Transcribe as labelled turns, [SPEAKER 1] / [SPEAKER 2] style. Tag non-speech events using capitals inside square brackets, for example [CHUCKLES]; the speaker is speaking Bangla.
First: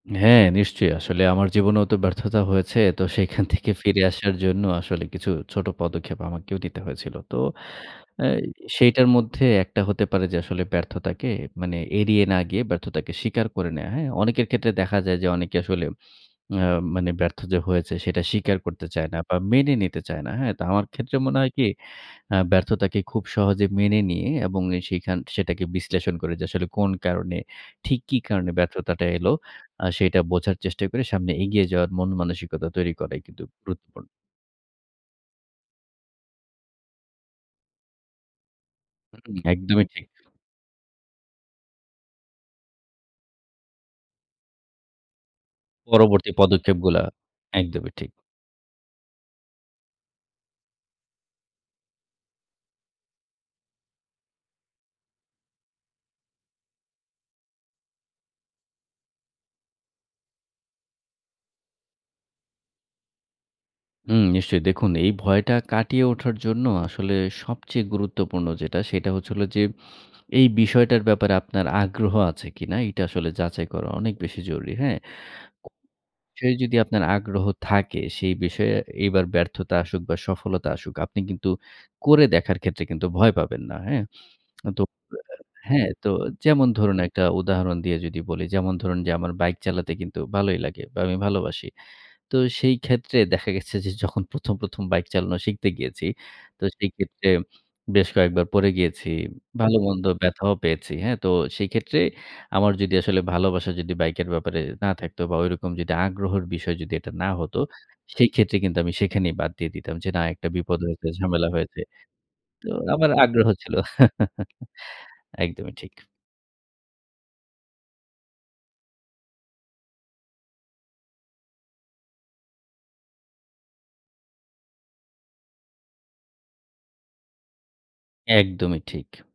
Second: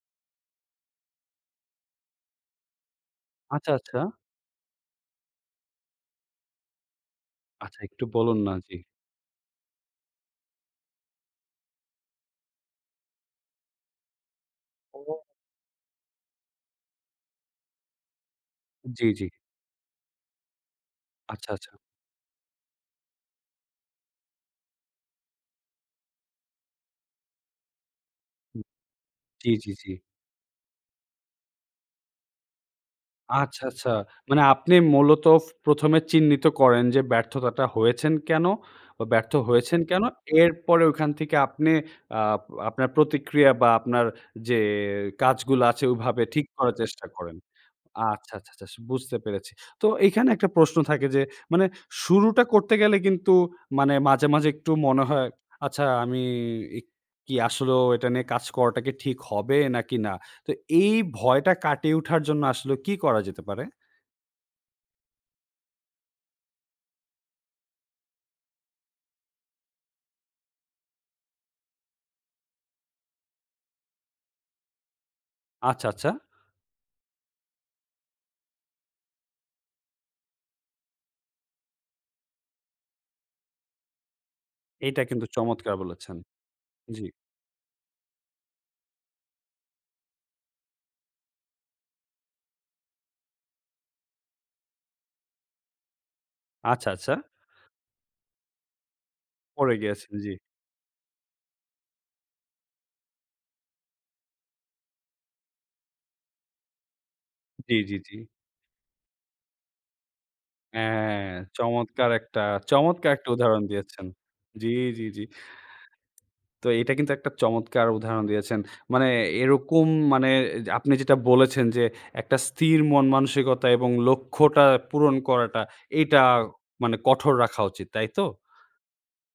[SPEAKER 1] হ্যাঁ, নিশ্চয়ই। আসলে আমার জীবনেও তো ব্যর্থতা হয়েছে। তো সেখান থেকে
[SPEAKER 2] আচ্ছা, আচ্ছা।
[SPEAKER 1] ফিরে আসার জন্য আসলে কিছু ছোট পদক্ষেপ আমাকেও দিতে হয়েছিল। তো
[SPEAKER 2] আচ্ছা, একটু
[SPEAKER 1] অ্যা
[SPEAKER 2] বলুন না জি।
[SPEAKER 1] সেইটার মধ্যে একটা হতে পারে যে আসলে ব্যর্থতাকে মানে এড়িয়ে না গিয়ে ব্যর্থতাকে স্বীকার করে নেয়া। হ্যাঁ, অনেকের ক্ষেত্রে দেখা যায়
[SPEAKER 2] ও।
[SPEAKER 1] যে অনেকে আসলে অ্যা মানে ব্যর্থ যে হয়েছে সেটা স্বীকার করতে
[SPEAKER 2] জি,
[SPEAKER 1] চায় না
[SPEAKER 2] জি।
[SPEAKER 1] বা মেনে নিতে চায় না। হ্যাঁ, তো আমার ক্ষেত্রে মনে
[SPEAKER 2] আচ্ছা,
[SPEAKER 1] হয় কি
[SPEAKER 2] আচ্ছা।
[SPEAKER 1] অ্যা ব্যর্থতাকে খুব সহজে মেনে নিয়ে এবং এ সেখান সেটাকে বিশ্লেষণ করে যে আসলে কোন কারণে ঠিক কি কারণে
[SPEAKER 2] হু।
[SPEAKER 1] ব্যর্থতাটা এলো
[SPEAKER 2] জি, জি,
[SPEAKER 1] অ্যা
[SPEAKER 2] জি।
[SPEAKER 1] সেটা বোঝার চেষ্টা করে সামনে এগিয়ে যাওয়ার মন-মানসিকতা তৈরি করাই কিন্তু
[SPEAKER 2] আচ্ছা, আচ্ছা।
[SPEAKER 1] গুরুত্বপূর্ণ।
[SPEAKER 2] মানে আপনি মূলত ফ ১ম, এ চিহ্নিত করেন যে ব্যর্থতাটা হয়েছেন কেনো? বা ব্যর্থ
[SPEAKER 1] উম
[SPEAKER 2] হয়েছেন
[SPEAKER 1] একদমই ঠিক।
[SPEAKER 2] কেনো? এরপরে ওখান থেকে আপনে অ্যা আপনার প্রতিক্রিয়া বা আপনার যে কাজগুলো আছে ওভাবে
[SPEAKER 1] পরবর্তী
[SPEAKER 2] ঠিক করার
[SPEAKER 1] পদক্ষেপগুলা
[SPEAKER 2] চেষ্টা করেন।
[SPEAKER 1] একদমই ঠিক।
[SPEAKER 2] আচ্ছা, আচ্ছা, আচ্ছা বুঝতে পেরেছি। তো এখানে একটা প্রশ্ন থাকে যে, মানে শুরুটা করতে গেলে কিন্তু মানে মাঝে, মাঝে একটু মনে হয়, আচ্ছা আমি এক কি আসলেও এটা নিয়ে কাজ করাটা কি ঠিক হবে নাকি না? তো এই ভয়টা কাটিয়ে উঠার জন্য আসলেও কি করা যেতে পারে?
[SPEAKER 1] হুম নিশ্চয়ই দেখুন, এই ভয়টা কাটিয়ে ওঠার জন্য আসলে সবচেয়ে গুরুত্বপূর্ণ যেটা, সেটা হচ্ছে হলো যে এই বিষয়টার ব্যাপারে আপনার আগ্রহ আছে কিনা এটা আসলে যাচাই করা অনেক বেশি জরুরি। হ্যাঁ?
[SPEAKER 2] আচ্ছা, আচ্ছা।
[SPEAKER 1] সে যদি আপনার আগ্রহ থাকে সেই বিষয়ে এইবার ব্যর্থতা আসুক বা সফলতা আসুক আপনি কিন্তু করে দেখার ক্ষেত্রে কিন্তু ভয় পাবেন না। হ্যাঁ? আ [SMACKS LIPS] তো
[SPEAKER 2] এইটা কিন্তু চমৎকার
[SPEAKER 1] হ্যাঁ, তো
[SPEAKER 2] বলেছেন!
[SPEAKER 1] যেমন ধরুন,
[SPEAKER 2] জি।
[SPEAKER 1] একটা উদাহরণ দিয়ে যদি বলি, যেমন ধরুন, যে আমার বাইক চালাতে কিন্তু ভালোই লাগে। বা আমি ভালোবাসি। তো সেই ক্ষেত্রে দেখা গেছে যে যখন ১ম, ১ম, বাইক চালানো শিখতে গিয়েছি, তো সেই
[SPEAKER 2] আচ্ছা, আচ্ছা।
[SPEAKER 1] ক্ষেত্রে বেশ কয়েকবার পড়ে গিয়েছি।
[SPEAKER 2] পরে
[SPEAKER 1] ভালোমন্দ
[SPEAKER 2] গিয়েছেন জি।
[SPEAKER 1] ব্যথাও পেয়েছি। হ্যাঁ, তো সেই ক্ষেত্রে আমার যদি আসলে ভালোবাসা যদি বাইকের ব্যাপারে না থাকতো বা ঐরকম যদি আগ্রহের বিষয় যদি এটা না হতো,
[SPEAKER 2] জি, জি, জি।
[SPEAKER 1] সেক্ষেত্রে কিন্তু আমি সেখানেই বাদ দিয়ে দিতাম যে না একটা বিপদ
[SPEAKER 2] অ্যা
[SPEAKER 1] হয়েছে, ঝামেলা হয়েছে।
[SPEAKER 2] চমৎকার একটা
[SPEAKER 1] তো আমার
[SPEAKER 2] চমৎকার, একটা
[SPEAKER 1] আগ্রহ
[SPEAKER 2] উদাহরণ
[SPEAKER 1] ছিল।
[SPEAKER 2] দিয়েছেন।
[SPEAKER 1] [CHUCKLES]
[SPEAKER 2] জি, জি, জি।
[SPEAKER 1] একদমই ঠিক।
[SPEAKER 2] তো এটা কিন্তু একটা চমৎকার উদাহরণ দিয়েছেন। মানে এরকম মানে, অ্যা আপনি যেটা বলেছেন, যে একটা স্থির মন-মানসিকতা এবং লক্ষ্যটা পূরণ করাটা এইটা মানে কঠোর রাখা উচিত, তাইতো?
[SPEAKER 1] একদমই ঠিক।